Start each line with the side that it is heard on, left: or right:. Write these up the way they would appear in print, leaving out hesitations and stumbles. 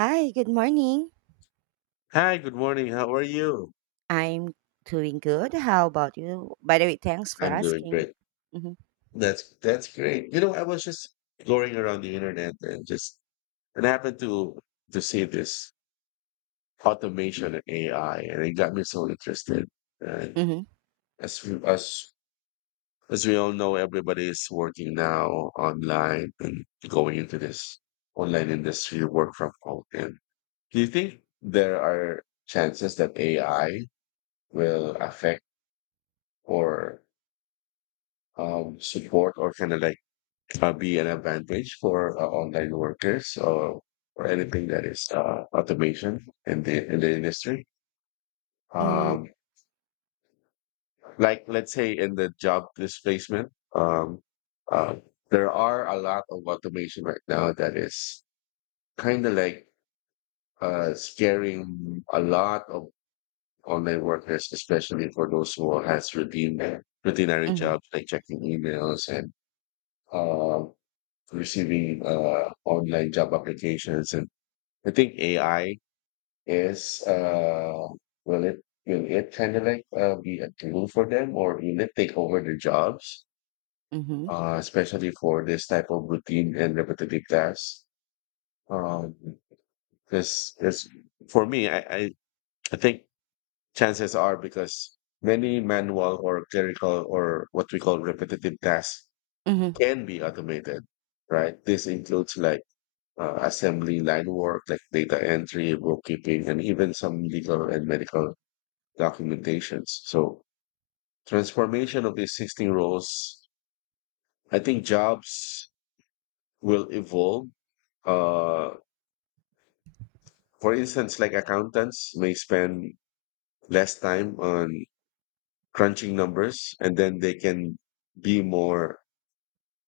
right: Hi, good morning.
left: Hi, good morning. How are you?
right: I'm doing good. How about you? By the way, thanks for
left: I'm doing
right: asking.
left: great.
right: Mm-hmm.
left: That's great. You know, I was just exploring around the internet and just and happened to see this automation and AI, and it got me so interested. And
right: Mm-hmm.
left: as as we all know, everybody is working now online and going into this online industry, work from home. And do you think there are chances that AI will affect or support or kind of like be an advantage for online workers or anything that is automation in the industry.
right: Mm-hmm.
left: Um, like let's say in the job displacement, um, uh, there are a lot of automation right now that is kind of like scaring a lot of online workers, especially for those who has routine routinary
right: Mm-hmm.
left: jobs like checking emails and uh, receiving online job applications. And I think AI is uh will it will it kind of like be a tool for them, or will it take over their jobs,
right: Mm-hmm.
left: especially for this type of routine and repetitive tasks? Um, this is for me. I I think chances are, because many manual or clerical or what we call repetitive tasks
right: Mm-hmm.
left: can be automated, right? This includes like assembly line work like data entry, bookkeeping, and even some legal and medical documentations. So, transformation of the existing roles. I think jobs will evolve. Uh, for instance, like accountants may spend less time on crunching numbers, and then they can be more,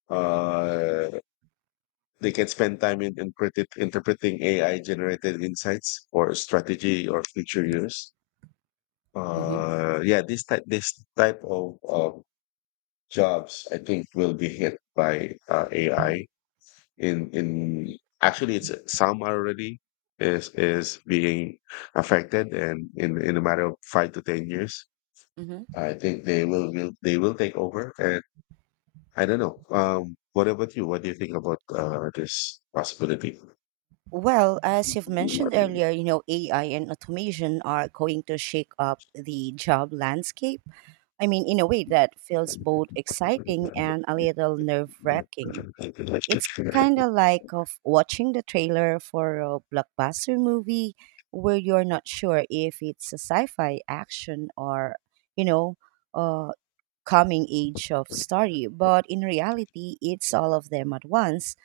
left: uh, they can spend time in interpreting AI generated insights for strategy or future use.
right: Mm-hmm.
left: Yeah, this type of jobs, I think, will be hit by AI. In Actually, it's some are already is being affected, and in a matter of 5 to 10 years,
right: Mm-hmm.
left: I think they will they will take over. And I don't know. What about you? What do you think about this possibility?
right: Well, as you've mentioned earlier, you know, AI and automation are going to shake up the job landscape. I mean, in a way that feels both exciting and a little nerve wracking. It's kind of like of watching the trailer for a blockbuster movie where you're not sure if it's a sci-fi action or, you know, uh coming age of story, but in reality, it's all of them at once.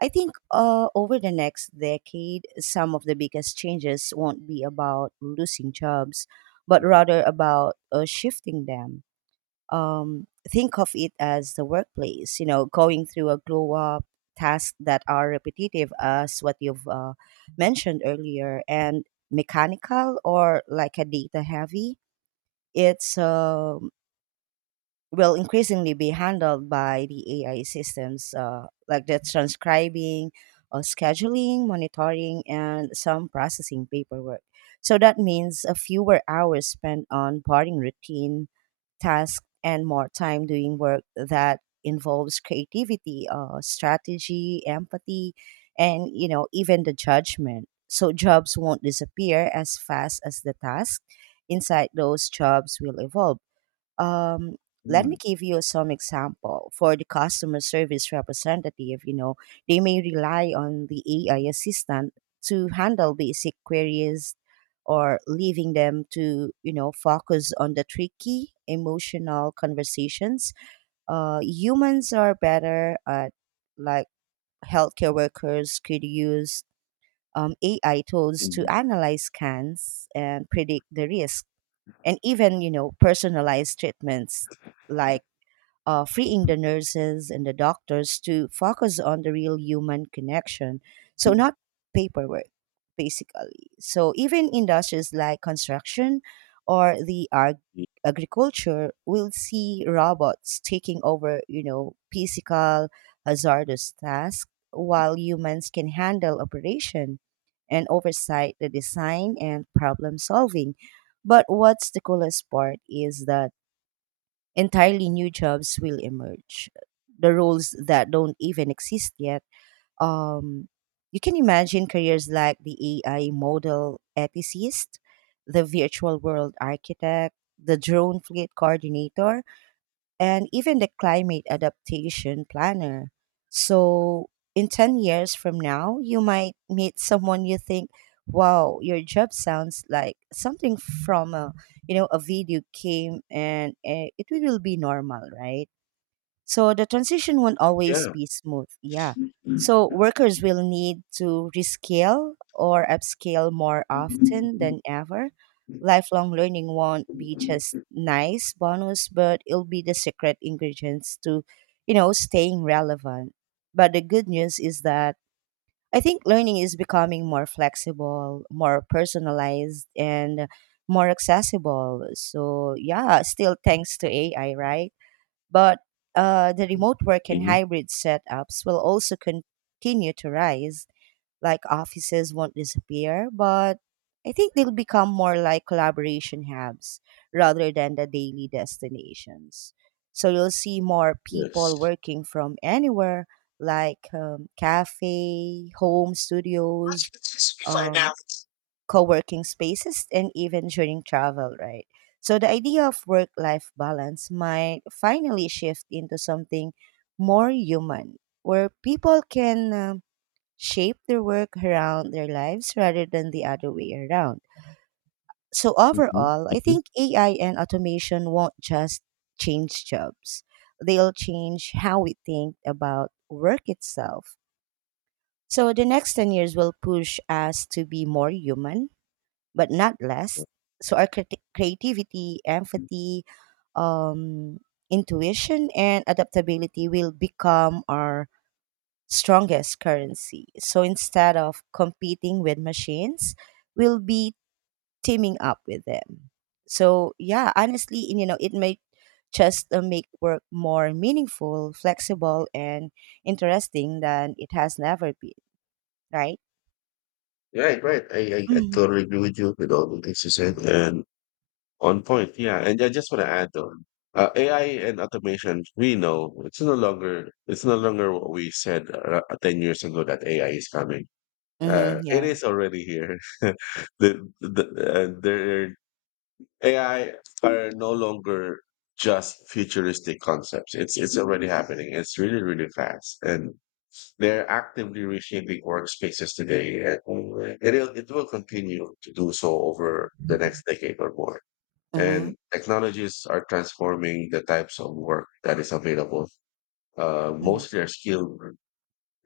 right: I think over the next decade, some of the biggest changes won't be about losing jobs, but rather about shifting them. Think of it as the workplace, you know, going through a glow up. Tasks that are repetitive as what you've mentioned earlier and mechanical or like a data heavy. It's will increasingly be handled by the AI systems, like the transcribing, scheduling, monitoring, and some processing paperwork. So that means a fewer hours spent on boring routine tasks and more time doing work that involves creativity, strategy, empathy, and, you know, even the judgment. So jobs won't disappear as fast as the task. Inside those jobs will evolve. um, Let
left: Mm,
right: me give you some example. For the customer service representative, you know, they may rely on the AI assistant to handle basic queries, or leaving them to, you know, focus on the tricky emotional conversations. Humans are better at, like, healthcare workers could use AI tools
left: mm,
right: to analyze scans and predict the risk, and even, you know, personalized treatments, like freeing the nurses and the doctors to focus on the real human connection. So, not paperwork, basically. So, even industries like construction or the
left: y
right: agriculture will see robots taking over, you know, physical hazardous tasks while humans can handle operation and oversight, the design and problem solving. But what's the coolest part is that entirely new jobs will emerge. The roles that don't even exist yet. Um, you can imagine careers like the AI model ethicist, the virtual world architect, the drone fleet coordinator, and even the climate adaptation planner. So, in 10 years from now, you might meet someone you think, wow, your job sounds like something from a, you know, a video game, and it will be normal, right? So the transition won't always
left: Yeah.
right: be smooth. Yeah. So
left: Mhm,
right: workers will need to rescale or upscale more
left: yes.
right: often
left: Mhm,
right: than ever. Lifelong learning won't be just nice bonus, but it'll be the secret ingredients to, you know, staying relevant. But the good news is that I think learning is becoming more flexible, more personalized, and more accessible. So, yeah, still thanks to AI, right? But the remote work and hybrid setups will also continue to rise. Like offices won't disappear, but I think they'll become more like collaboration hubs rather than the daily destinations. So you'll see more people working from anywhere, like, cafe, home studios, um, co-working spaces, and even during travel, right? So the idea of work-life balance might finally shift into something more human, where people can shape their work around their lives rather than the other way around. So overall, I
left: mhm.
right: think AI and automation won't just change jobs. They'll change how we think about work itself. So the next 10 years will push us to be more human, but not less. So our creativity, empathy, um, intuition, and adaptability will become our strongest currency. So instead of competing with machines, we'll be teaming up with them. So yeah, honestly, and, you know, it may just make work more meaningful, flexible, and interesting than it has never been. Right?
left: Right, right. I I
right: Mm-hmm.
left: totally agree with you with all the things you said. And on point, yeah. And I just want to add on AI and automation. We know it's no longer what we said 10 years ago that AI is coming.
right: Mm-hmm,
left: It
right: yeah.
left: is already here. The there AI are no longer just futuristic concepts. It's already happening. It's really fast, and they're actively reshaping workspaces today, and it will continue to do so over the next decade or more.
right: Mm-hmm.
left: And technologies are transforming the types of work that is available.
right: Mm-hmm.
left: Mostly are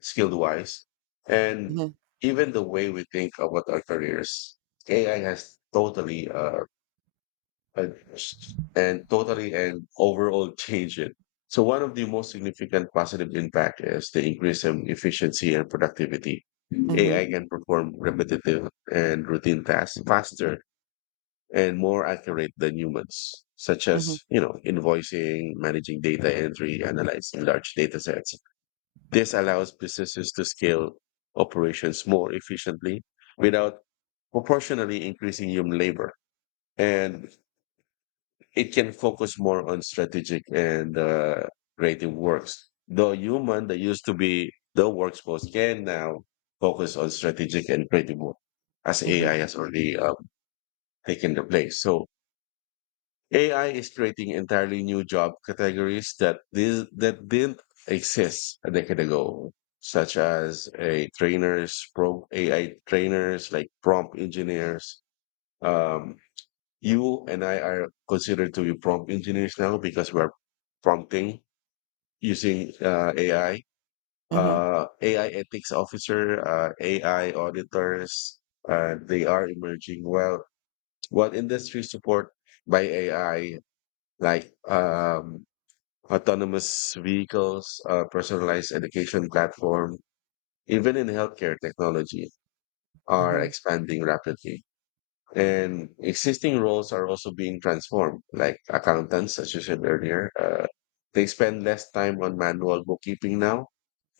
left: skilled wise, and even the way we think about our careers. AI has totally uh, and totally and overall changed it. So one of the most significant positive impact is the increase in efficiency and productivity.
right: Mm-hmm.
left: AI can perform repetitive and routine tasks faster and more accurate than humans, such
right: Mm-hmm.
left: as, you know, invoicing, managing data entry, analyzing large data sets. This allows businesses to scale operations more efficiently without proportionally increasing human labor. And it can focus more on strategic and creative works. The human that used to be the workforce can now focus on strategic and creative work, as
right: Mhm.
left: AI has already taken the place. So AI is creating entirely new job categories that didn't exist a decade ago, such as a trainers, pro AI trainers like prompt engineers. Um, you and I are considered to be prompt engineers now because we're prompting using AI.
right: Mhm.
left: AI ethics officer, AI auditors, they are emerging. Well, what industries support by AI? Like autonomous vehicles, personalized education platform, even in healthcare technology are
right: Mhm.
left: expanding rapidly. And existing roles are also being transformed, like accountants, as you said earlier. They spend less time on manual bookkeeping now,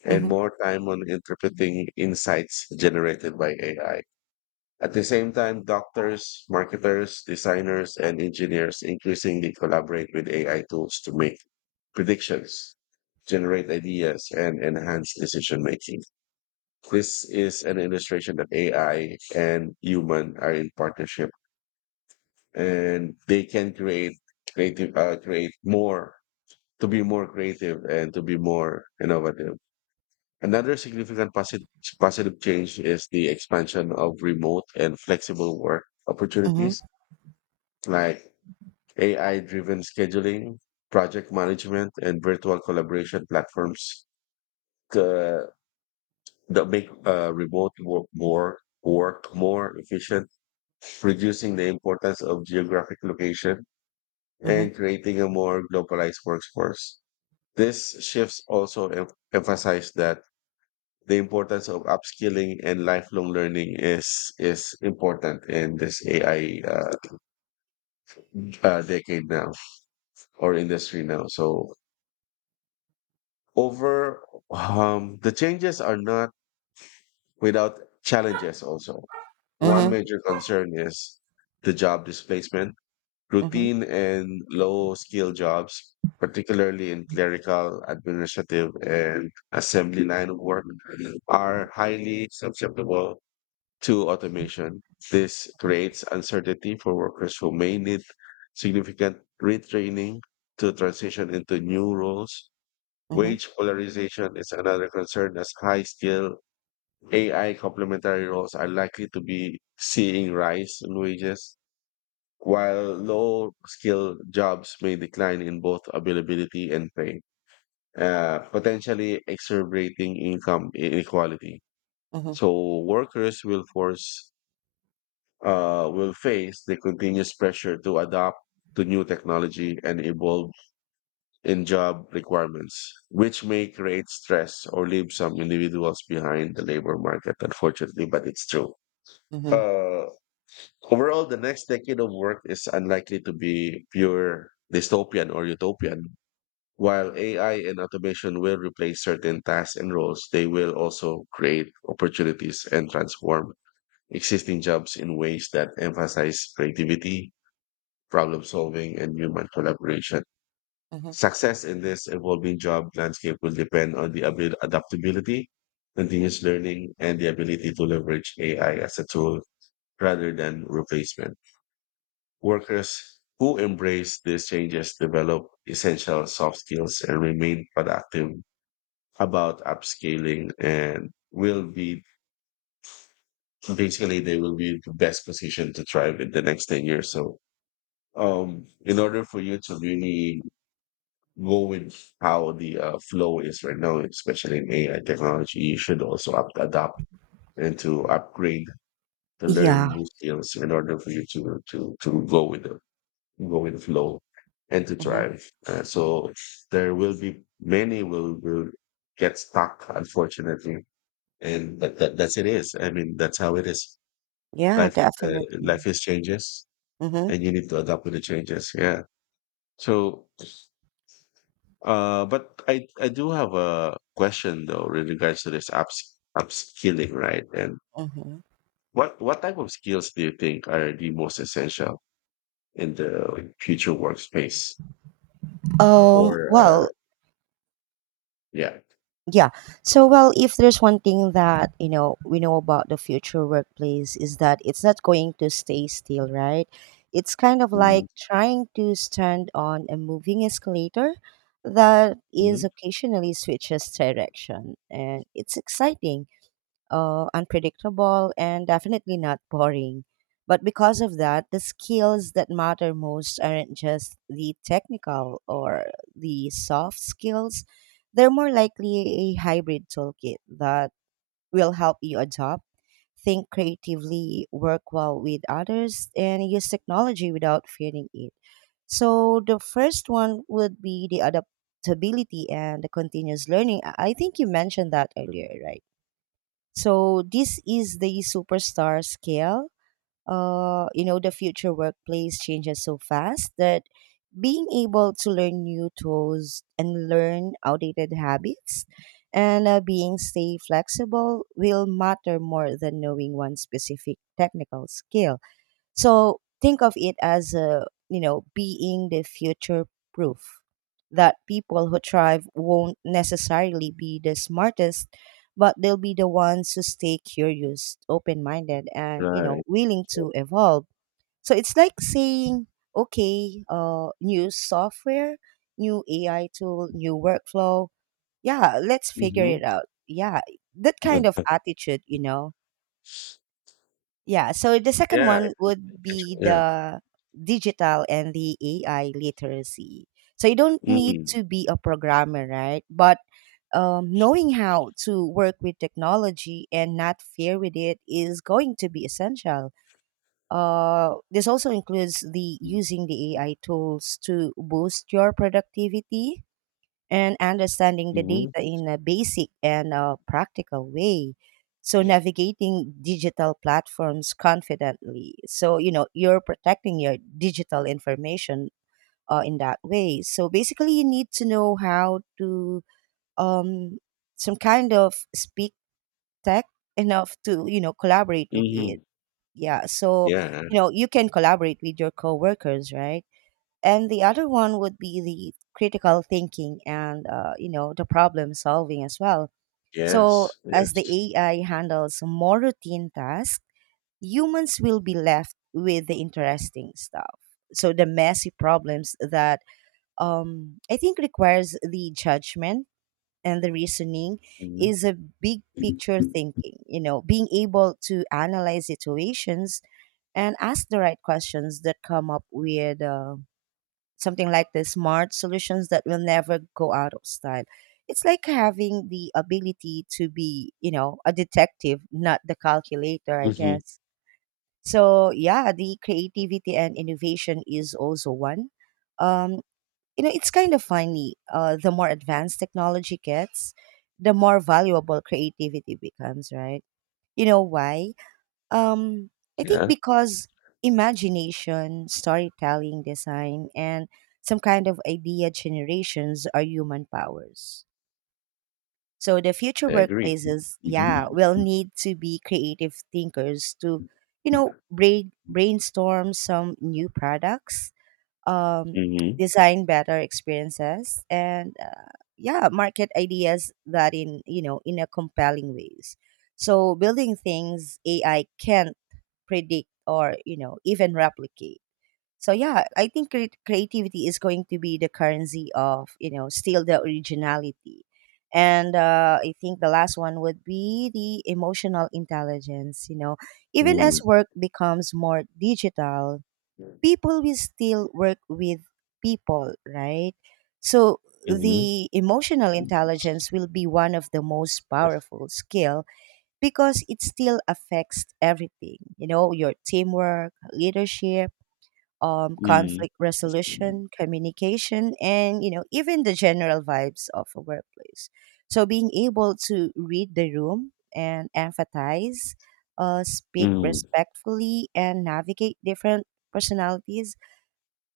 left: and
right: Mhm.
left: more time on interpreting insights generated by AI. At the same time, doctors, marketers, designers, and engineers increasingly collaborate with AI tools to make predictions, generate ideas, and enhance decision making. This is an illustration that AI and human are in partnership, and they can create creative, create more to be more creative and to be more innovative. Another positive change is the expansion of remote and flexible work
right: Mhm.
left: opportunities, like AI driven scheduling, project management, and virtual collaboration platforms uh, that make remote work more efficient, reducing the importance of geographic location
right: Mhm.
left: and creating a more globalized workforce. This shifts also emphasize that the importance of upskilling and lifelong learning is important in this AI decade now or industry now. So, over the changes are not without challenges also.
right: Mhm.
left: One
right: Mhm.
left: major concern is the job displacement.
right: Mhm.
left: Routine and low skill jobs, particularly in clerical, administrative, and assembly line of work, are highly susceptible to automation. This creates uncertainty for workers who may need significant retraining to transition into new roles.
right: Mhm.
left: Wage polarization is another concern, as high skill AI complementary roles are likely to be seeing rise in wages, while low skill jobs may decline in both availability and pay, potentially exacerbating income inequality.
right: Mhm.
left: So workers will face the continuous pressure to adapt to new technology and evolve in job requirements, which may create stress or leave some individuals behind the labor market, unfortunately, but it's true.
right: Mhm.
left: Uh, overall, the next decade of work is unlikely to be pure dystopian or utopian. While AI and automation will replace certain tasks and roles, they will also create opportunities and transform existing jobs in ways that emphasize creativity, problem solving, and human collaboration.
right: Mhm.
left: Success in this evolving job landscape will depend on the adaptability, continuous learning, and the ability to leverage AI as a tool rather than replacement. Workers who embrace these changes, develop essential soft skills, and remain productive about upscaling and will be basically they will be the best position to thrive in the next 10 years. So, in order for you to really go with how the flow is right now, especially in AI technology, you should also adapt and to upgrade to
right: Yeah.
left: learn new skills in order for you to go with the flow and to
right: Mhm.
left: thrive. So there will be many will get stuck, unfortunately, and but that's it is. I mean, that's how it is.
right: Yeah,
left: Life is
right: definitely.
left: changes,
right: Mhm.
left: and you need to adapt with the changes. Yeah. So, uh, but I do have a question though in regards to this upskilling, right? And
right: Mhm.
left: what type of skills do you think are the most essential in the, like, future workspace? Or
right: Um,
left: uh,
right: well,
left: yeah,
right: yeah. So, well, if there's one thing that, you know, we know about the future workplace is that it's not going to stay still, right? It's kind of
left: hmm,
right: like trying to stand on a moving escalator that is occasionally switches direction, and it's exciting, unpredictable, and definitely not boring. But because of that, the skills that matter most aren't just the technical or the soft skills. They're more likely a hybrid toolkit that will help you adopt, think creatively, work well with others, and use technology without fearing it. So the first one would be the adaptability and the continuous learning. I think you mentioned that earlier, right? So this is the superstar scale. You know, the future workplace changes so fast that being able to learn new tools and learn outdated habits and being stay flexible will matter more than knowing one specific technical skill. So think of it as a, you know, being the future proof, that people who thrive won't necessarily be the smartest, but they'll be the ones who stay curious, open minded, and, you know,
left: right,
right: willing to evolve. So it's like saying, okay, new software, new AI tool, new workflow. Yeah, let's figure it
left: mm-hmm.
right: out. Yeah, that kind of attitude, you know. Yeah. So the second
left: Yeah, I
right: one would
left: think-
right: be
left: yeah,
right: the digital and the AI literacy. So you don't need
left: mm,
right: to be a programmer, right? But knowing how to work with technology and not fear with it is going to be essential. This also includes the using the AI tools to boost your productivity and understanding the
left: hmm,
right: data in a basic and practical way. So navigating digital platforms confidently. So you know you're protecting your digital information in that way. So basically, you need to know how to, um, some kind of, speak tech enough to, you know, collaborate with
left: hmm,
right: it. Yeah. So
left: yeah,
right: you know you can collaborate with your coworkers, right? And the other one would be the critical thinking and, you know, the problem solving as well. So
left: yes,
right: as the
left: yes,
right: AI handles more routine tasks, humans will be left with the interesting stuff. So the messy problems that, I think, requires the judgment and the reasoning
left: hmm,
right: is a big picture thinking, you know, being able to analyze situations and ask the right questions that come up with something like the smart solutions that will never go out of style. It's like having the ability to be, you know, a detective, not the calculator, I
left: hmm,
right: guess. So yeah, the creativity and innovation is also one. Um, you know, it's kind of funny. The more advanced technology gets, the more valuable creativity becomes, right? You know why? Um, I think
left: yeah,
right: because imagination, storytelling, design, and some kind of idea generations are human powers. So the future
left: I agree.
right: workplaces, yeah,
left: Hmm,
right: will need to be creative thinkers to, you know, brainstorm some new products, um, design better experiences, and, yeah, market ideas that in, you know, in a compelling ways. So building things AI can predict or, you know, even replicate. So yeah, I think creativity is going to be the currency of, you know, still the originality. And I think the last one would be the emotional intelligence. You know, even
left: hmm.
right: as work becomes more digital, people will still work with people, right? So
left: Mhm.
right: the emotional intelligence will be one of the most powerful skill because it still affects everything, you know, your teamwork leadership,
left: Mm.
right: conflict resolution communication, and, you know, even the general vibes of a workplace. So being able to read the room and empathize, speak
left: Mm.
right: respectfully and navigate different personalities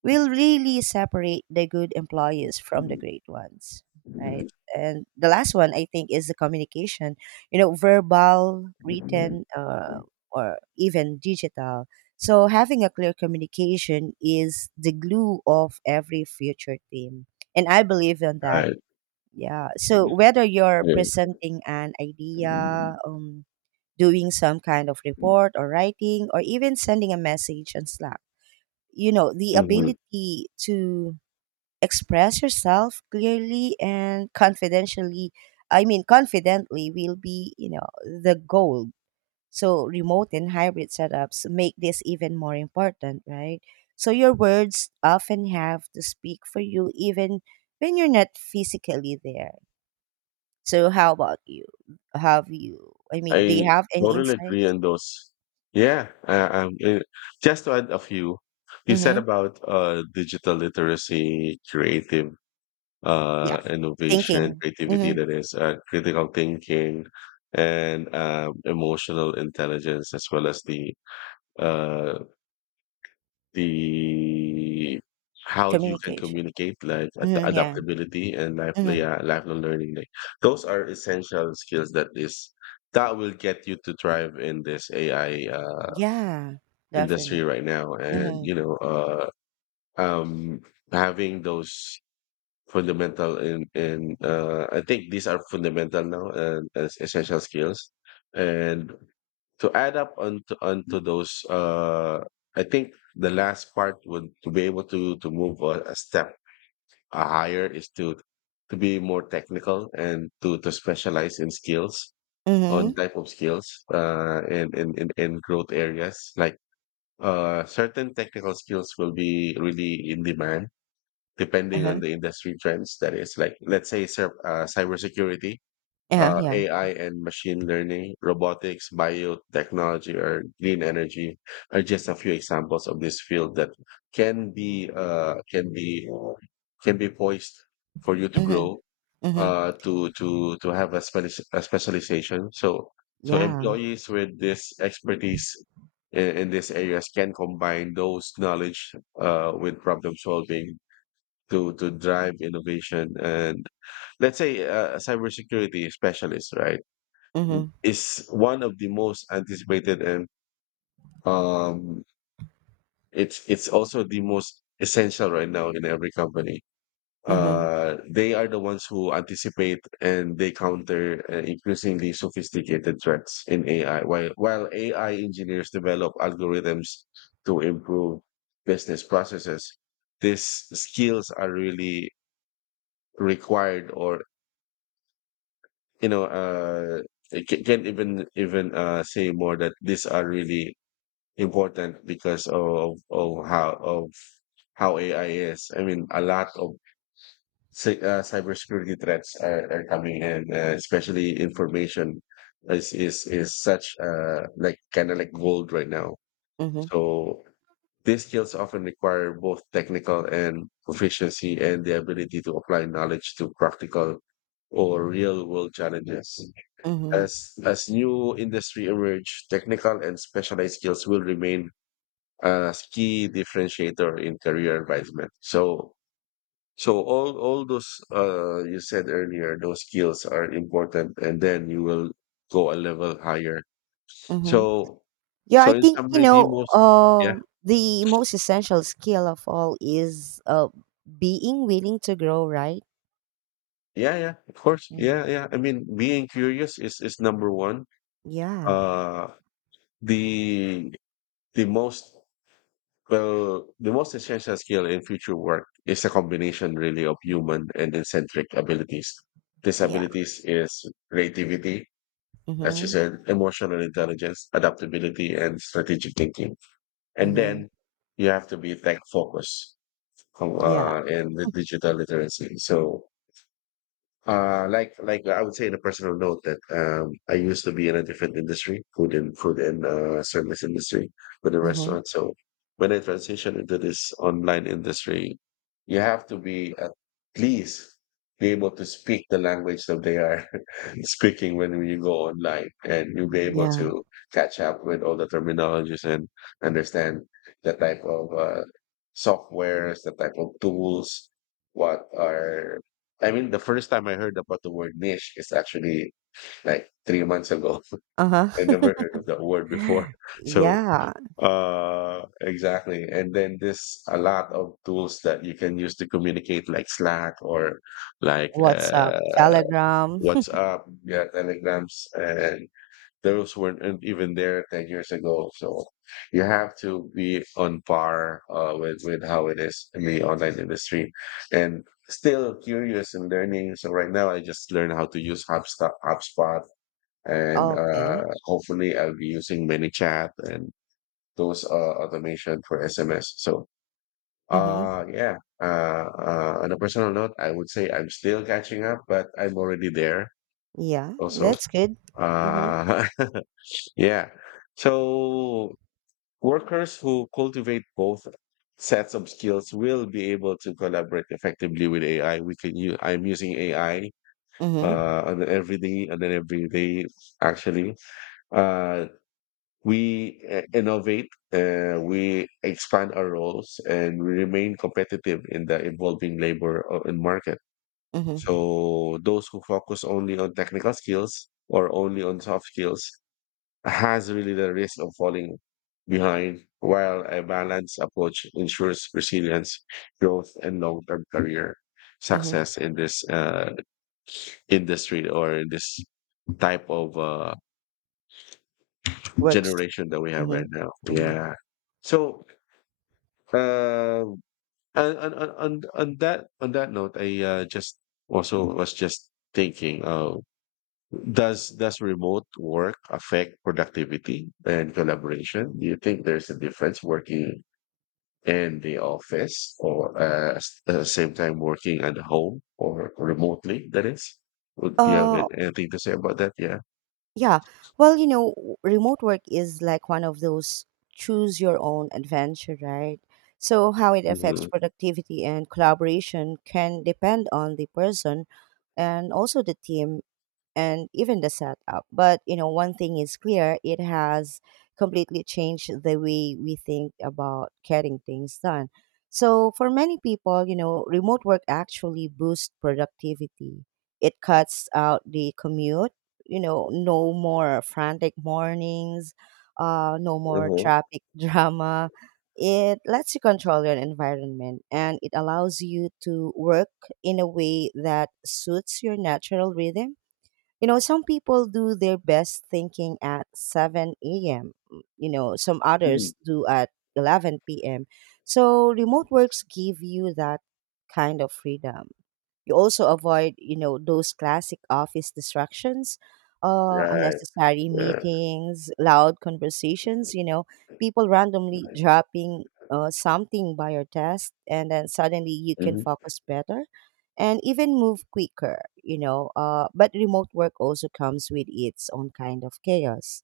right: will really separate the good employees from the great ones, right? And the last one I think is the communication. You know, verbal, written, or even digital. So having a clear communication is the glue of every future team, and I believe in that.
left: Right,
right: Yeah. So whether you're
left: yeah.
right: presenting an idea, doing some kind of report or writing, or even sending a message on Slack, you know, the
left: Mhm.
right: ability to express yourself clearly and confidentially, I mean, confidently will be, you know, the goal. So, remote and hybrid setups make this even more important, right? So, your words often have to speak for you, even when you're not physically there. So, how about you? I mean, do you
left: I
right: have any
left: totally agree
right: insights?
left: on those. Yeah, uh, um, eh, just to add a few, you said
right: Mm-hmm.
left: about digital literacy, creative
right: Yeah.
left: innovation,
right: Thinking,
left: creativity,
right: mm-hmm.
left: that is critical thinking, and emotional intelligence, as well as the uh, The how you can
right: Communication.
left: communicate, like, ad
right: Mm-hmm. Yeah.
left: adaptability and
right: Mm-hmm.
left: lifelong learning. Like, those are essential skills that is that will get you to thrive in this AI,
right: Yeah,
left: industry
right: definite.
left: right now. And,
right: Mhm.
left: you know, um, having those fundamental in I think these are fundamental now and as essential skills. And to add up onto those, I think the last part would to be able to move a step higher is to be more technical and to specialize in skills, on
right: Mhm.
left: type of skills, and in growth areas. Like, certain technical skills will be really in demand depending on
right: Uh-huh.
left: the industry trends. That is, like, let's say cybersecurity,
right: Yeah. Yeah.
left: AI and machine learning, robotics, biotechnology, or green energy are just a few examples of this field that can be uh, can be can be poised for you to
right: Mhm.
left: grow,
right: Mhm.
left: to have a, a specialization. So,
right: Yeah.
left: employees with this expertise in these areas can combine those knowledge with problem solving to drive innovation. And let's say a cybersecurity specialist, right,
right: Mhm.
left: is one of the most anticipated. And um it's also the most essential right now in every company.
right: Mhm.
left: Uh, they are the ones who anticipate and they counter increasingly sophisticated threats in AI, while AI engineers develop algorithms to improve business processes. These skills are really required. Or, you know, I can't even say more that these are really important because of how AI is. I mean, a lot of cybersecurity threats are coming in, especially information is such like kind of like gold right now.
right: Mhm.
left: So these skills often require both technical and proficiency and the ability to apply knowledge to practical or real world challenges.
right: Mhm.
left: As new industry emerge, technical and specialized skills will remain a key differentiator in career advancement. So all those you said earlier, those skills are important, and then you will go a level higher.
right: Mhm.
left: So
right: Yeah, I
left: so in
right: think, you
left: summary, the
right: know,
left: most yeah,
right: the most essential skill of all is being willing to grow, right?
left: yeah, yeah, of course,
right: Mm.
left: yeah, yeah. I mean, being curious is number one.
right: Yeah.
left: Uh, the the most Well, the most essential skill in future work is a combination really of human and eccentric abilities. These
right: Yeah.
left: abilities is creativity, as you
right: Mhm.
left: said, emotional intelligence, adaptability, and strategic thinking. And
right: Mhm.
left: then you have to be tech focused
right: Yeah.
left: and the digital literacy. So like I would say in a personal note that I used to be in a different industry, food and service industry with a
right: Mhm.
left: restaurant. So when I transitioned into this online industry, you have to be at least be able to speak the language that they are speaking when you go online, and you'll be able
right: Yeah.
left: to catch up with all the terminologies and understand the type of softwares, the type of tools, what are I mean, the first time I heard about the word niche is actually like 3 months ago.
right: Uh-huh.
left: I never heard of that word before. So,
right: Yeah.
left: exactly. And then there's a lot of tools that you can use to communicate, like Slack or like
right: WhatsApp,
left: uh,
right: Telegram.
left: WhatsApp, yeah, Telegrams, and those weren't even there 10 years ago. So you have to be on par with how it is in the online industry and still curious and learning. So right now I just learned how to use HubSpot, HubSpot and
right: Okay.
left: hopefully I'll be using ManyChat and those automation for SMS. So
right: Mhm.
left: yeah on a personal note, I would say I'm still catching up, but I'm already there
right: Yeah,
left: also.
right: that's good. Mhm.
left: uh yeah. So workers who cultivate both sets of skills will be able to collaborate effectively with AI. We can use, I'm using AI
right: Mhm.
left: on everyday and then every day actually. Uh, we innovate, we expand our roles, and we remain competitive in the evolving labor and market.
right: Mhm.
left: So those who focus only on technical skills or only on soft skills has really the risk of falling behind, while a balanced approach ensures resilience, growth, and long-term career
right: Mhm.
left: success in this industry or in this type of
right: Works.
left: generation that we have right
right: Mhm.
left: now.
right: Mhm.
left: Yeah. So, uh, on that note, I just also was just thinking, does remote work affect productivity and collaboration? Do you think there's a difference working in the office or same time working at home or remotely, that is. Would you have
right: Uh,
left: anything to say about that? Yeah.
right: yeah. Well, you know, remote work is like one of those choose your own adventure, right? So how it affects
left: Mm-hmm.
right: productivity and collaboration can depend on the person and also the team and even the setup. But one thing is clear: it has completely changed the way we think about getting things done. So for many people, remote work actually boosts productivity. It cuts out the commute. No more frantic mornings, no more
left: Uh-huh.
right: traffic drama. It lets you control your environment and it allows you to work in a way that suits your natural rhythm. Some people do their best thinking at 7 a.m., some
left: Mm.
right: others do at 11 p.m. So remote works give you that kind of freedom. You also avoid, those classic office distractions,
left: Right.
right: unnecessary
left: Yeah.
right: meetings, loud conversations, people randomly dropping something by your desk, and then suddenly you can
left: Mm-hmm.
right: focus better and even move quicker. But remote work also comes with its own kind of chaos.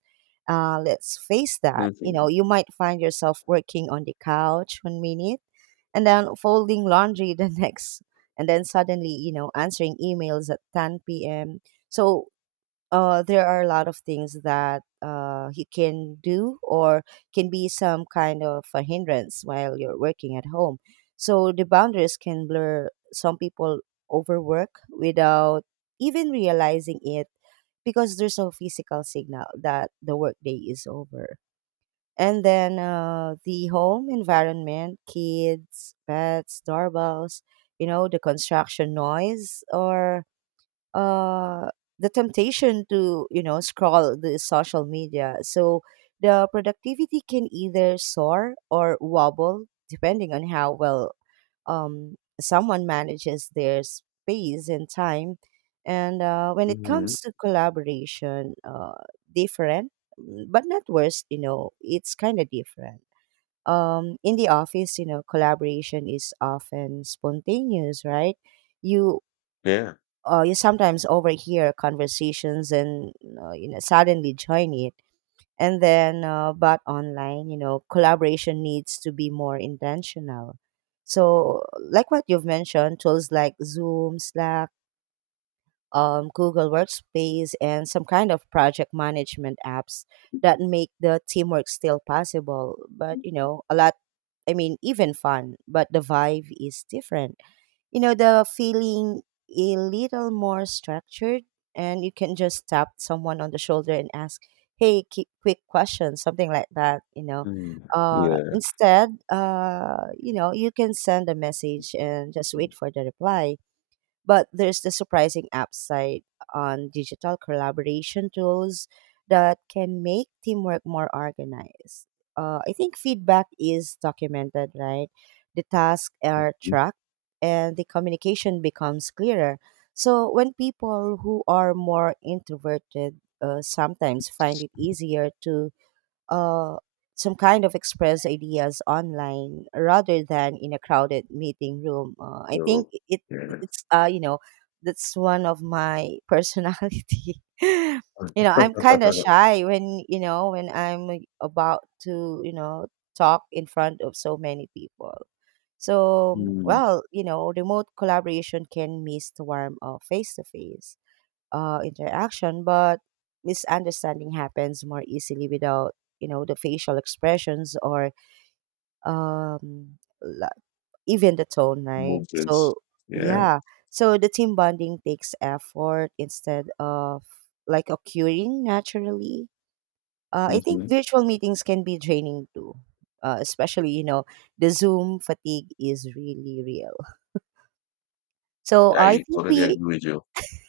right: Let's face that.
left: Mm-hmm.
right: You might find yourself working on the couch one minute and then folding laundry the next, and then suddenly answering emails at 10 p.m. So there are a lot of things that he can do, or can be some kind of a hindrance while you're working at home. So the boundaries can blur. Some people overwork without even realizing it because there's no physical signal that the workday is over. And then the home environment, kids, pets, doorbells, the construction noise, or uh, the temptation to scroll the social media. So the productivity can either soar or wobble depending on how well someone manages their space and time. And when it
left: Hmm.
right: comes to collaboration, different, but not worse. It's kind of different. In the office, collaboration is often spontaneous, right? you
left: Yeah.
right: uh, you sometimes overhear conversations, and suddenly join it. And then but online, collaboration needs to be more intentional. So, like what you've mentioned, tools like Zoom, Slack, Google Workspace, and some kind of project management apps that make the teamwork still possible. But a lot, I mean, even fun, but the vibe is different. The feeling, a little more structured. And you can just tap someone on the shoulder and ask, hey, quick question, something like that.
left: Mm.
right: uh
left: Yeah.
right: instead uh you can send a message and just wait for the reply. But there's the surprising upside on digital collaboration tools that can make teamwork more organized. I think feedback is documented, right? The tasks are
left: Mm.
right: tracked and the communication becomes clearer. So when people who are more introverted sometimes find it easier to uh, some kind of express ideas online rather than in a crowded meeting room. I think
left: So,
right: it
left: yeah.
right: it's you know that's one of my personality. I'm kind of shy when I'm about to talk in front of so many people. So,
left: Mm.
right: well, remote collaboration can miss the warmth of face to face interaction, but misunderstanding happens more easily without the facial expressions, or um, la- even the tone, right?
left: Movements.
right: So,
left: Yeah.
right: yeah, so the team bonding takes effort instead of like occurring naturally. I think
left: Mm-hmm.
right: virtual meetings can be draining too. Especially, the Zoom fatigue is really real. So I
left: I
right: think
left: totally
right: we
left: agree with you.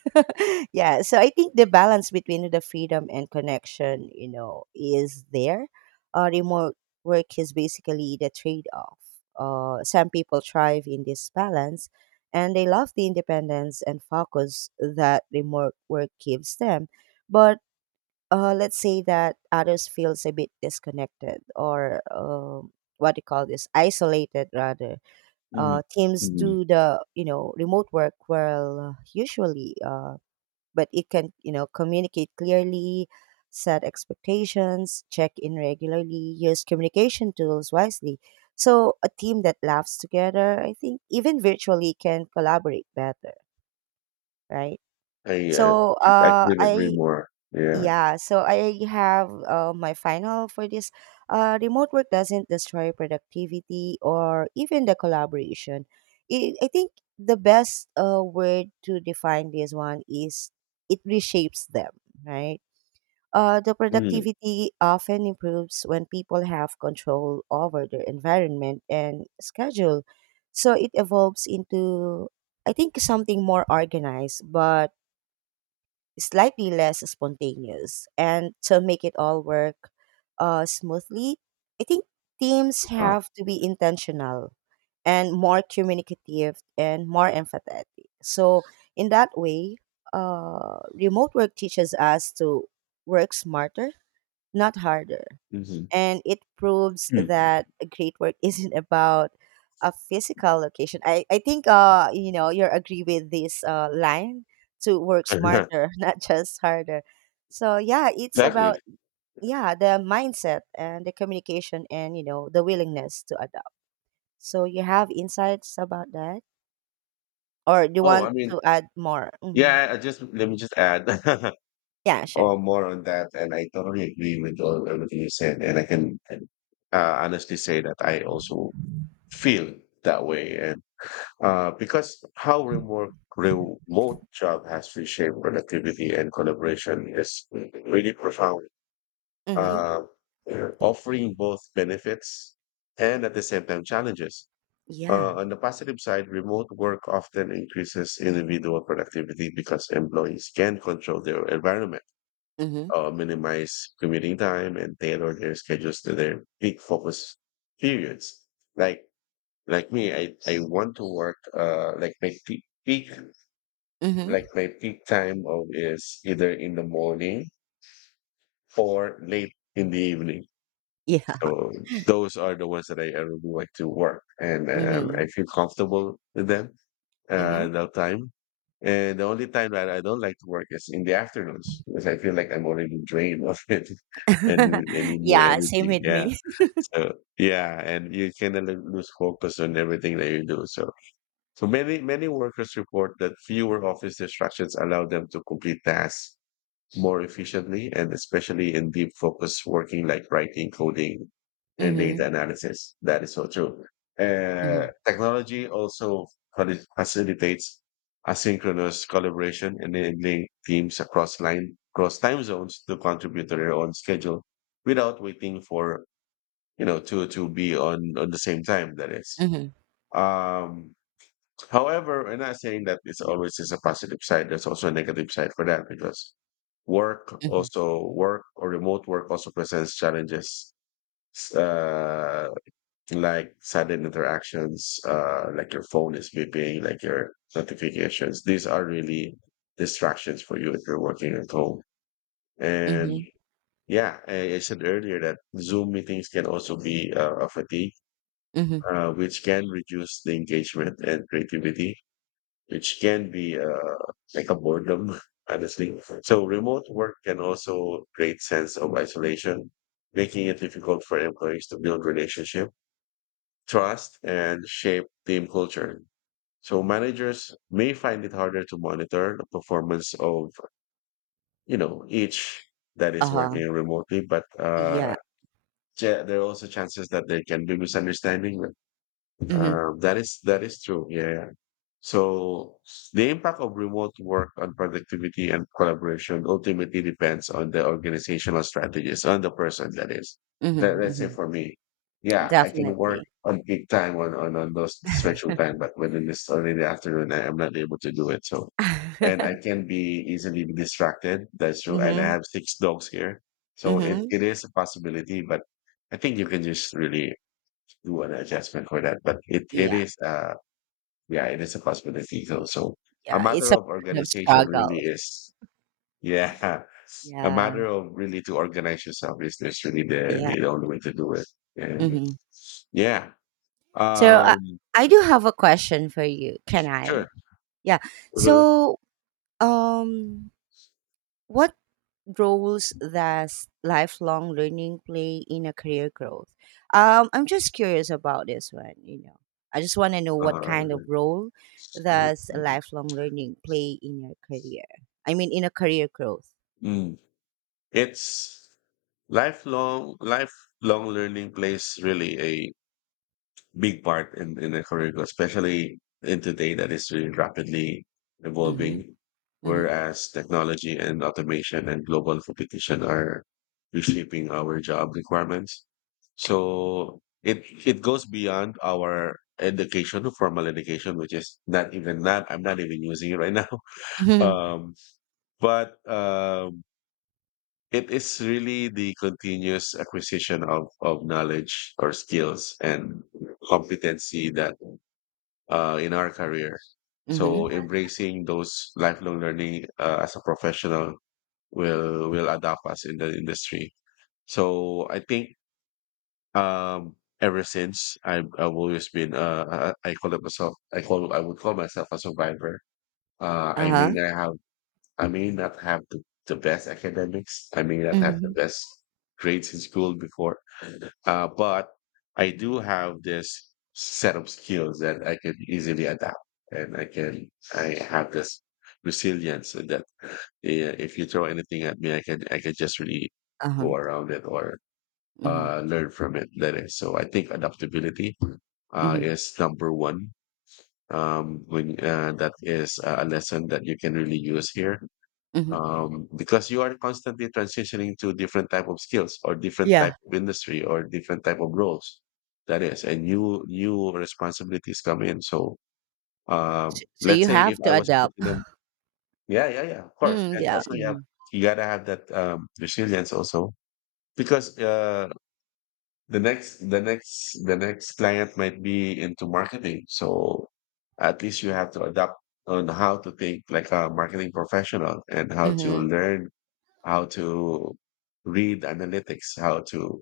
right: Yeah, so I think the balance between the freedom and connection is there. Remote work is basically the trade-off. Some people thrive in this balance and they love the independence and focus that remote work gives them. But let's say that others feels a bit disconnected, or what do you call this, isolated rather.
left: Mm.
right: Teams
left: Mm.
right: do the remote work well usually, but it can communicate clearly, set expectations, check in regularly, use communication tools wisely. So a team that laughs together, I think, even virtually can collaborate better, right?
left: I, uh,
right: so
left: I
right: uh,
left: couldn't agree
right: i
left: more. Yeah.
right: yeah, so I have my final for this. Remote work doesn't destroy productivity or even the collaboration. It, I think the best word to define this one is it reshapes them, right? The
left: Mm.
right: productivity often improves when people have control over their environment and schedule. So it evolves into, I think, something more organized, but slightly less spontaneous. And to make it all work smoothly, I think teams
left: Huh?
right: have to be intentional and more communicative and more empathetic. So, in that way, remote work teaches us to work smarter, not harder,
left: Mm-hmm.
right: and it proves
left: Mm-hmm.
right: that great work isn't about a physical location. I think you agree with this line, to work smarter, not just harder. So, yeah, it's about
left: Exactly.
right: yeah the mindset and the communication and the willingness to adapt. So you have insights about that, or do you
left: Oh, I
right: want
left: mean,
right: to add more? Mm-hmm.
left: yeah, I just let me just add
right: Yeah, sure.
left: or more on that. And I totally agree with all, everything you said. And I can honestly say that I also feel that way. And because how remote job has reshaped productivity and collaboration is really profound,
right: Mm-hmm.
left: uh, offering both benefits and at the same time challenges.
right: Yeah.
left: On the positive side, remote work often increases individual productivity because employees can control their environment,
right: Mm-hmm.
left: minimize commuting time, and tailor their schedules to their peak focus periods. Like me, I want to work like my
right: Mm-hmm.
left: peak time of is either in the morning or late in the evening.
right: Yeah.
left: So those are the ones that I really like to work, and
right: Mm-hmm.
left: I feel comfortable with them
right: Mm-hmm.
left: that time. And the only time that I don't like to work is in the afternoons because I feel like I'm already drained of it and I need more
right: yeah. Same
left: energy.
right: with
left: Yeah.
right: me.
left: So yeah, and you kind of like lose focus on everything that you do. So so many workers report that fewer office distractions allow them to complete tasks more efficiently and especially in deep focus working like writing, coding, and
right: Mhm,
left: data analysis. That is so true.
right: mhm,
left: Technology also facilitates asynchronous collaboration, enabling teams across time zones to contribute to their own schedule without waiting for you know to be on the same time. That is.
right: mhm,
left: Um, However, we're not saying that it's always is a positive side. There's also a negative side for that because work
right: mhm,
left: also work or remote work also presents challenges. S- uh like sudden interactions, like your phone is beeping, like your notifications, these are really distractions for you if you're working at home. And
right: mhm,
left: yeah, I said earlier that zoom meetings can also be a fatigue,
right: mhm.
left: which can reduce the engagement and creativity, which can be like a boredom, honestly. So remote work can also create sense of isolation, making it difficult for employees to build relationship, trust, and shape team culture. So managers may find it harder to monitor the performance of you know each that is
right: Uh-huh,
left: working remotely, but
right: yeah.
left: there are also chances that there can be misunderstanding.
right: Mhm,
left: That is true. Yeah. So the impact of remote work on productivity and collaboration ultimately depends on the organizational strategies, on the person that is.
right: mhm,
left: Let's say
right: mhm.
left: for me, yeah, I can work
right: Definitely.
left: on peak time on those special time, but within this early in the afternoon, I am not able to do it. So, and I can be easily distracted. That's true. And I
right: Mhm,
left: have 6 dogs here. So
right: mhm.
left: it is a possibility, but I think you can just really do an adjustment for that. But it
right: Yeah,
left: is, yeah, it is a possibility. So, so a
right: yeah,
left: matter
right: it's a
left: of
right: kind of
left: organization
right: struggle.
left: really is, yeah, a
right: Yeah,
left: matter of really to organize yourself is that's really
right: yeah,
left: the only way to do it. And
right: mhm.
left: yeah,
right: So, I
left: um,
right: I do have a question for you, can
left: sure.
right: I? Yeah.
left: Mhm.
right: So, um, what roles that lifelong learning play in a career growth? I'm just curious about this one. I just want to know what kind of
left: Uh,
right: role does lifelong learning play in your career? I mean, in a career growth.
left: mm. It's lifelong learning plays really a big part in the career growth, especially in today that is really rapidly
right: Mm-hmm.
left: evolving,
right: Mm-hmm.
left: whereas technology and automation and global competition are reshaping our job requirements. So it goes beyond our education, formal education, which is not even that I'm not even using it right now.
right: Mm-hmm.
left: Um, but it is really the continuous acquisition of knowledge or skills and competency that in our career.
right: Mm-hmm.
left: So embracing those lifelong learning as a professional will adapt us in the industry. So I think um, ever since I've always been I call it myself I call I would call myself a survivor. I mean
right: Uh-huh.
left: I may not have the best academics. I may not have the
right: Mm-hmm.
left: best grades in school before, but I do have this set of skills that I can easily adapt, and I have this resilience that if you throw anything at me, I can just really
right: Uh-huh.
left: go around it or
right: Mm-hmm.
left: learn from it later. So I think adaptability
right: Mm-hmm.
left: is number one. When That is a lesson that you can really use here,
right: Mm-hmm.
left: because you are constantly transitioning to different type of skills or different type
right: Yeah.
left: of industry or different type of roles that is, and new responsibilities come in. So
right: So,
left: let's
right: you
left: say if
right: have
left: I
right: to
left: was put
right: adapt.
left: in a yeah, yeah, yeah, of course,
right: Mm,
left: and
right: yeah.
left: also
right: Mm-hmm.
left: you gotta have that resilience also, because the next client might be into marketing, so at least you have to adapt on how to think like a marketing professional and how to
right: Mm-hmm.
left: learn how to read analytics, how to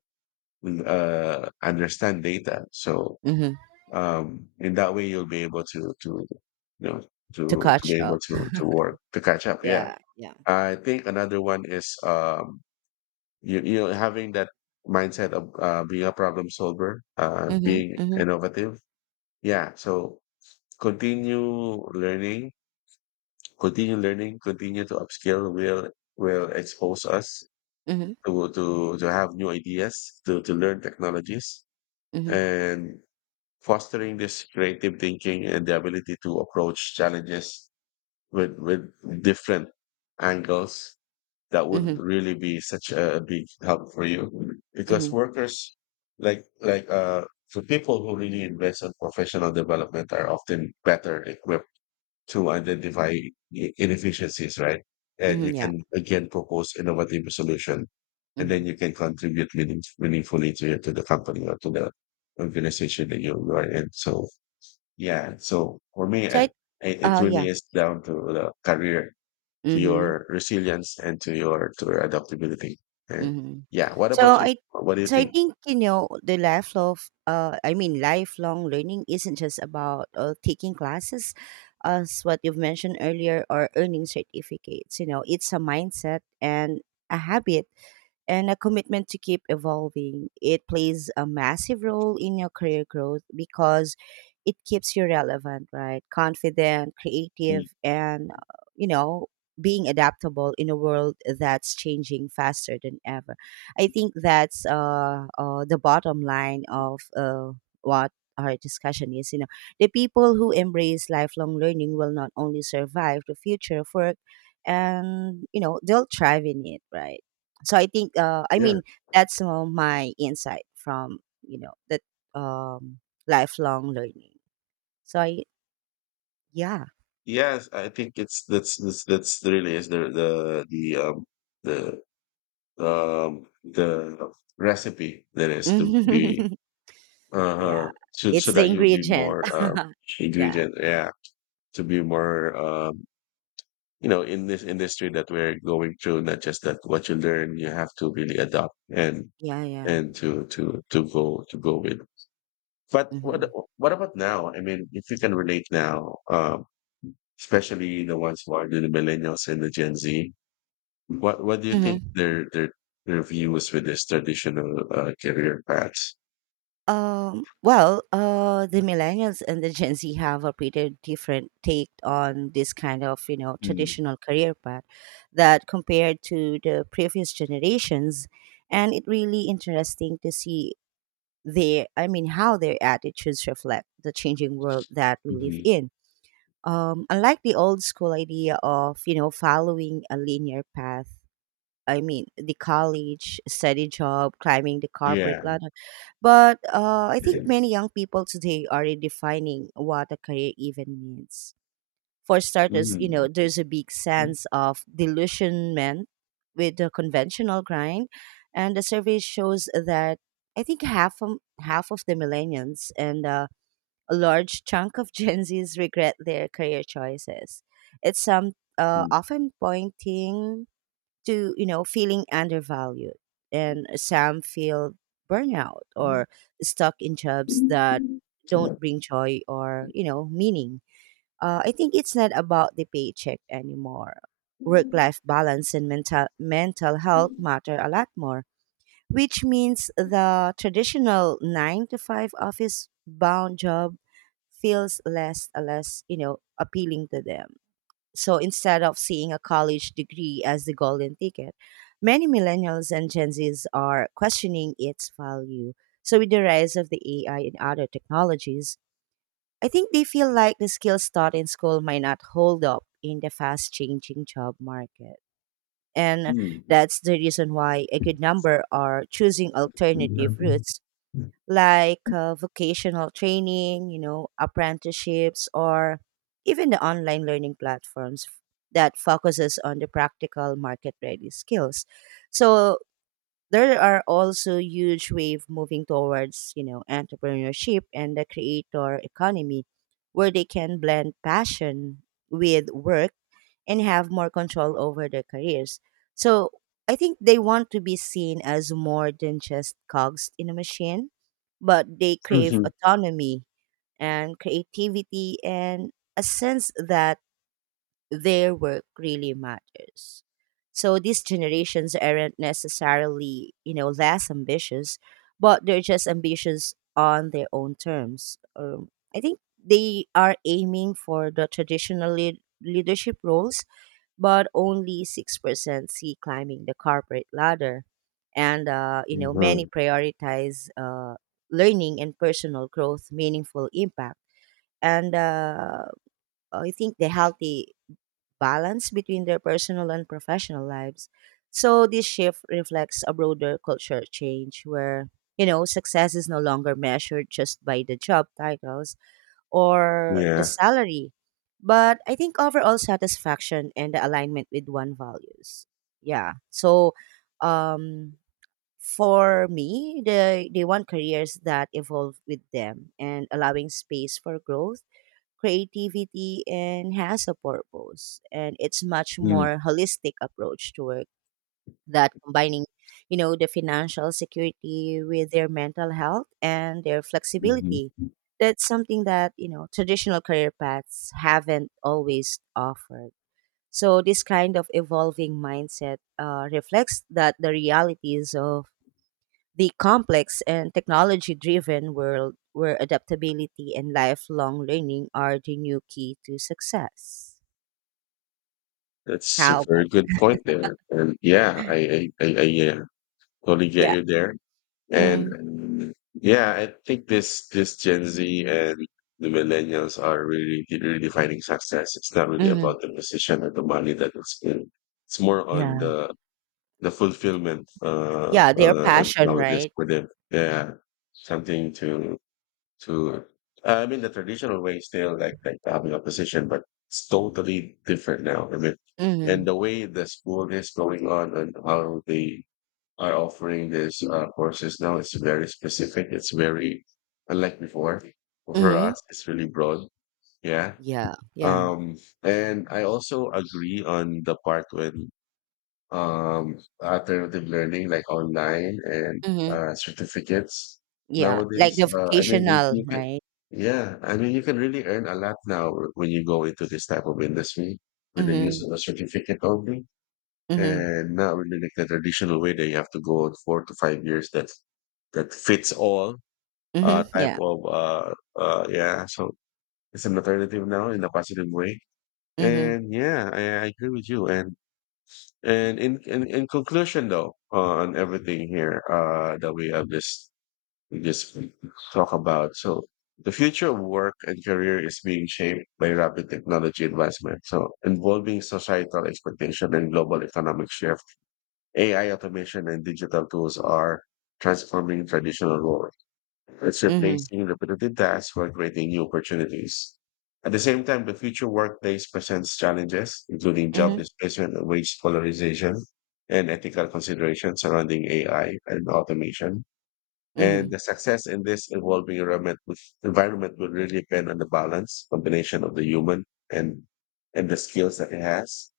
left: understand data. So
right: Mm-hmm.
left: in that way, you'll be able to you know
right: To
left: to
right: catch
left: be able
right: up.
left: to work to catch up. Yeah,
right: Yeah. Yeah.
left: I think another one is you know having that mindset of being a problem solver,
right: Mm-hmm.
left: being
right: Mm-hmm.
left: innovative. Yeah, so continue learning, continue learning, continue to upskill will expose us
right: Mm-hmm.
left: to have new ideas, to learn technologies,
right: Mm-hmm.
left: and fostering this creative thinking and the ability to approach challenges with different angles. That would
right: Mm-hmm.
left: really be such a big help for you because
right: mm-hmm.
left: workers like the people who really invest in professional development are often better equipped to identify inefficiencies, right? And you
right: Mhm, yeah,
left: can again propose innovative solution, and
right: mhm.
left: then you can contribute meaningfully to the company or to the organization that you are in. So yeah, so for me,
right: So I
left: it really
right: yeah,
left: is down to the career, to
right: mhm,
left: your resilience, and to your adaptability. And
right: mhm.
left: yeah, what
right: So
left: about you?
right: I
left: What do you
right: so, I
left: think?
right: think, the life of I mean, lifelong learning isn't just about taking classes, as what you've mentioned earlier, or earning certificates. It's a mindset and a habit and a commitment to keep evolving. It plays a massive role in your career growth because it keeps you relevant, right? Confident,
left: Mm,
right: creative, and, being adaptable in a world that's changing faster than ever. I think that's the bottom line of what our discussion is. The people who embrace lifelong learning will not only survive the future of work, and they'll thrive in it, right? So I think, I
left: Yeah,
right: mean, that's my insight from that um, lifelong learning. So I, yeah,
left: yes, I think that's really is the the recipe that is to
right: yeah,
left: be so
right: it's the
left: that you'll be
right: ingredient.
left: more
right: yeah,
left: ingredient, yeah, to be more you know in this industry that we're going through. Not just that what you learn, you have to really adopt
right: yeah, yeah.
left: and to to go to go with. But
right: Hmm.
left: what about now? I mean if you can relate now, especially the ones who are the millennials and the Gen Z. What do you think
right: Hmm.
left: their their views with this traditional career paths?
right: Well, the millennials and the Gen Z have a pretty different take on this kind of
left: Mm,
right: traditional career path, that compared to the previous generations, and it really interesting to see. I mean how their attitudes reflect the changing world that we live
left: mhm.
right: in. Unlike the old school idea of following a linear path, I mean the college, steady job, climbing the corporate
left: Yeah.
right: ladder. But I think
left: Mm.
right: many young people today are redefining what a career even means. For starters, there's a big
left: Mm.
right: sense of delusionment with the conventional grind, and the survey shows that I think half of the millennials and a large chunk of Gen Zs regret their career choices. It's some often pointing to feeling undervalued, and some feel burnout
left: Mm. Mhm.
right: or stuck in jobs that don't bring joy or meaning. I think it's not about the paycheck anymore. Work life balance and mental health matter a lot more, which means the traditional nine to five office bound job feels less appealing to them. So instead of seeing a college degree as the golden ticket, many millennials and Gen Zs are questioning its value. So with the rise of the AI and other technologies, I think they feel like the skills taught in school might not hold up in the fast changing job market. And that's the reason why a good number are choosing alternative routes like vocational training, apprenticeships, or even the online learning platforms that focuses on the practical market ready skills. So there are also huge wave moving towards entrepreneurship and the creator economy, where they can blend passion with work and have more control over their careers. So I think they want to be seen as more than just cogs in a machine, but they crave autonomy and creativity and a sense that their work really matters. So these generations aren't necessarily, less ambitious, but they're just ambitious on their own terms. I think they are aiming for the traditional leadership roles, but only 6% see climbing the corporate ladder. And, many
left: Mhm.
right: prioritize learning and personal growth, meaningful impact. And I think the healthy balance between their personal and professional lives. So this shift reflects a broader culture change where success is no longer measured just by the job titles or the
left: Yeah.
right: salary, but I think overall satisfaction and the alignment with one values. Yeah. So, um for me, they want careers that evolve with them and allowing space for growth, creativity, and has a purpose. And it's much
left: Mm.
right: more holistic approach to work that combining the financial security with their mental health and their
left: Mhm.
right: flexibility. That's something that traditional career paths haven't always offered. So this kind of evolving mindset reflects that the realities of the complex and technology driven world where adaptability and lifelong learning are the new key to success.
left: That's a
right: How about
left: very good
right: you?
left: point there. And yeah, I yeah, totally get
right: Yeah.
left: you there.
right: Mm,
left: And yeah, I think this Gen Z and the millennials are really redefining success. It's not really
right: mm,
left: about the position or the money that it's in. It's more on
right: yeah.
left: the fulfillment
right: Yeah. Their passion,
left: nowadays
right: right?
left: for them. Yeah. Something to I mean the traditional way is still like having a position, but it's totally different now. I mean and
right: Mm,
left: the way the school is going on and how they are offering these courses now. It's very specific. It's very unlike before. For us,
right: mm,
left: it's really broad. Yeah.
right: yeah. Yeah.
left: Um, and I also agree on the part when um, alternative learning, like online and
right: Mm,
left: certificates
right: yeah. Like
left: nowadays.
right: the
left: I mean,
right: vocational,
left: you can,
right: right?
left: yeah, I mean, you can really earn a lot now when you go into this type of industry with the use
right: Mm,
left: of a certificate only,
right: mm,
left: and not really like the traditional way that you have to go out 4 to 5 years, that that fits all
right: mm,
left: type
right: yeah.
left: of yeah, so it's an alternative now in a positive way.
right: Mm,
left: And yeah, I agree with you. And in conclusion though, on everything here that we have just we just talk about. So the future of work and career is being shaped by rapid technology advancement, so involving societal expectation and global economic shift. AI automation and digital tools are transforming traditional work. It's
right: mm,
left: replacing repetitive tasks for creating new opportunities. At the same time, the future workplace presents challenges, including job
right: mm,
left: displacement, wage polarization, and ethical considerations surrounding AI and automation. And
right: mm,
left: the success in this evolving environment with environment will really depend on the balance combination of the human and and the skills that it has.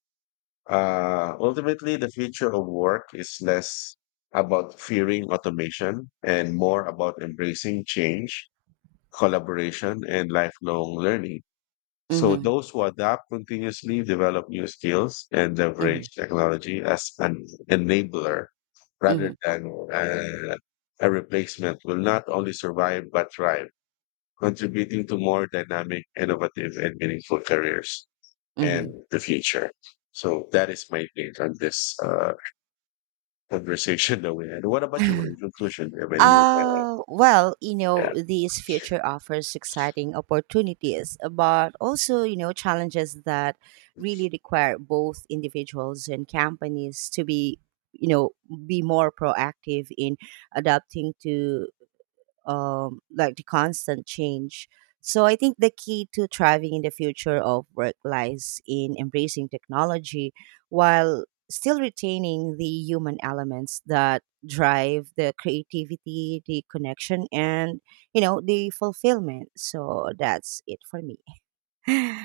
left: Ultimately, the future of work is less about fearing automation and more about embracing change, collaboration, and lifelong learning. So
right: mm,
left: those who adapt continuously, develop new skills, and
right: mm,
left: leverage technology as an enabler
right: mm,
left: rather than a replacement will not only survive but thrive, contributing to more dynamic, innovative, and meaningful careers and
right: mm.
left: the future. So that is my take on this conversation that we had. What about you? In conclusion, do you have any?
right: Well,
left: Yeah.
right: this future offers exciting opportunities, but also, challenges that really require both individuals and companies to you know, be more proactive in adapting to like the constant change. So I think the key to thriving in the future of work lies in embracing technology while still retaining the human elements that drive the creativity, the connection, and the fulfillment. So that's it for me.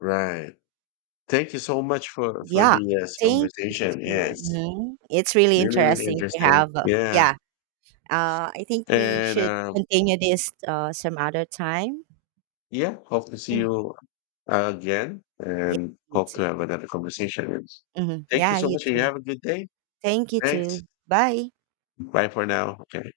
left: Right. Thank you so much for
right: Yeah,
left: the, yes,
right: thank you.
left: conversation.
right: Too.
left: Yes,
right: Mhm. It's really
left: really, really
right: interesting to
left: interesting.
right: have.
left: Yeah,
right: Yeah, I think we
left: and
right: should continue this some other time.
left: yeah, hope to see
right: Mm-hmm.
left: you again,
right: Yeah,
left: and
right: you
left: hope
right: too.
left: to have another conversation.
right: Mhm.
left: Thank you
right: Yeah,
left: so
right: you
left: much, and you
right: too.
left: have a good day.
right: Thank you
left: Thanks.
right: too. Bye.
left: Bye for now. Okay.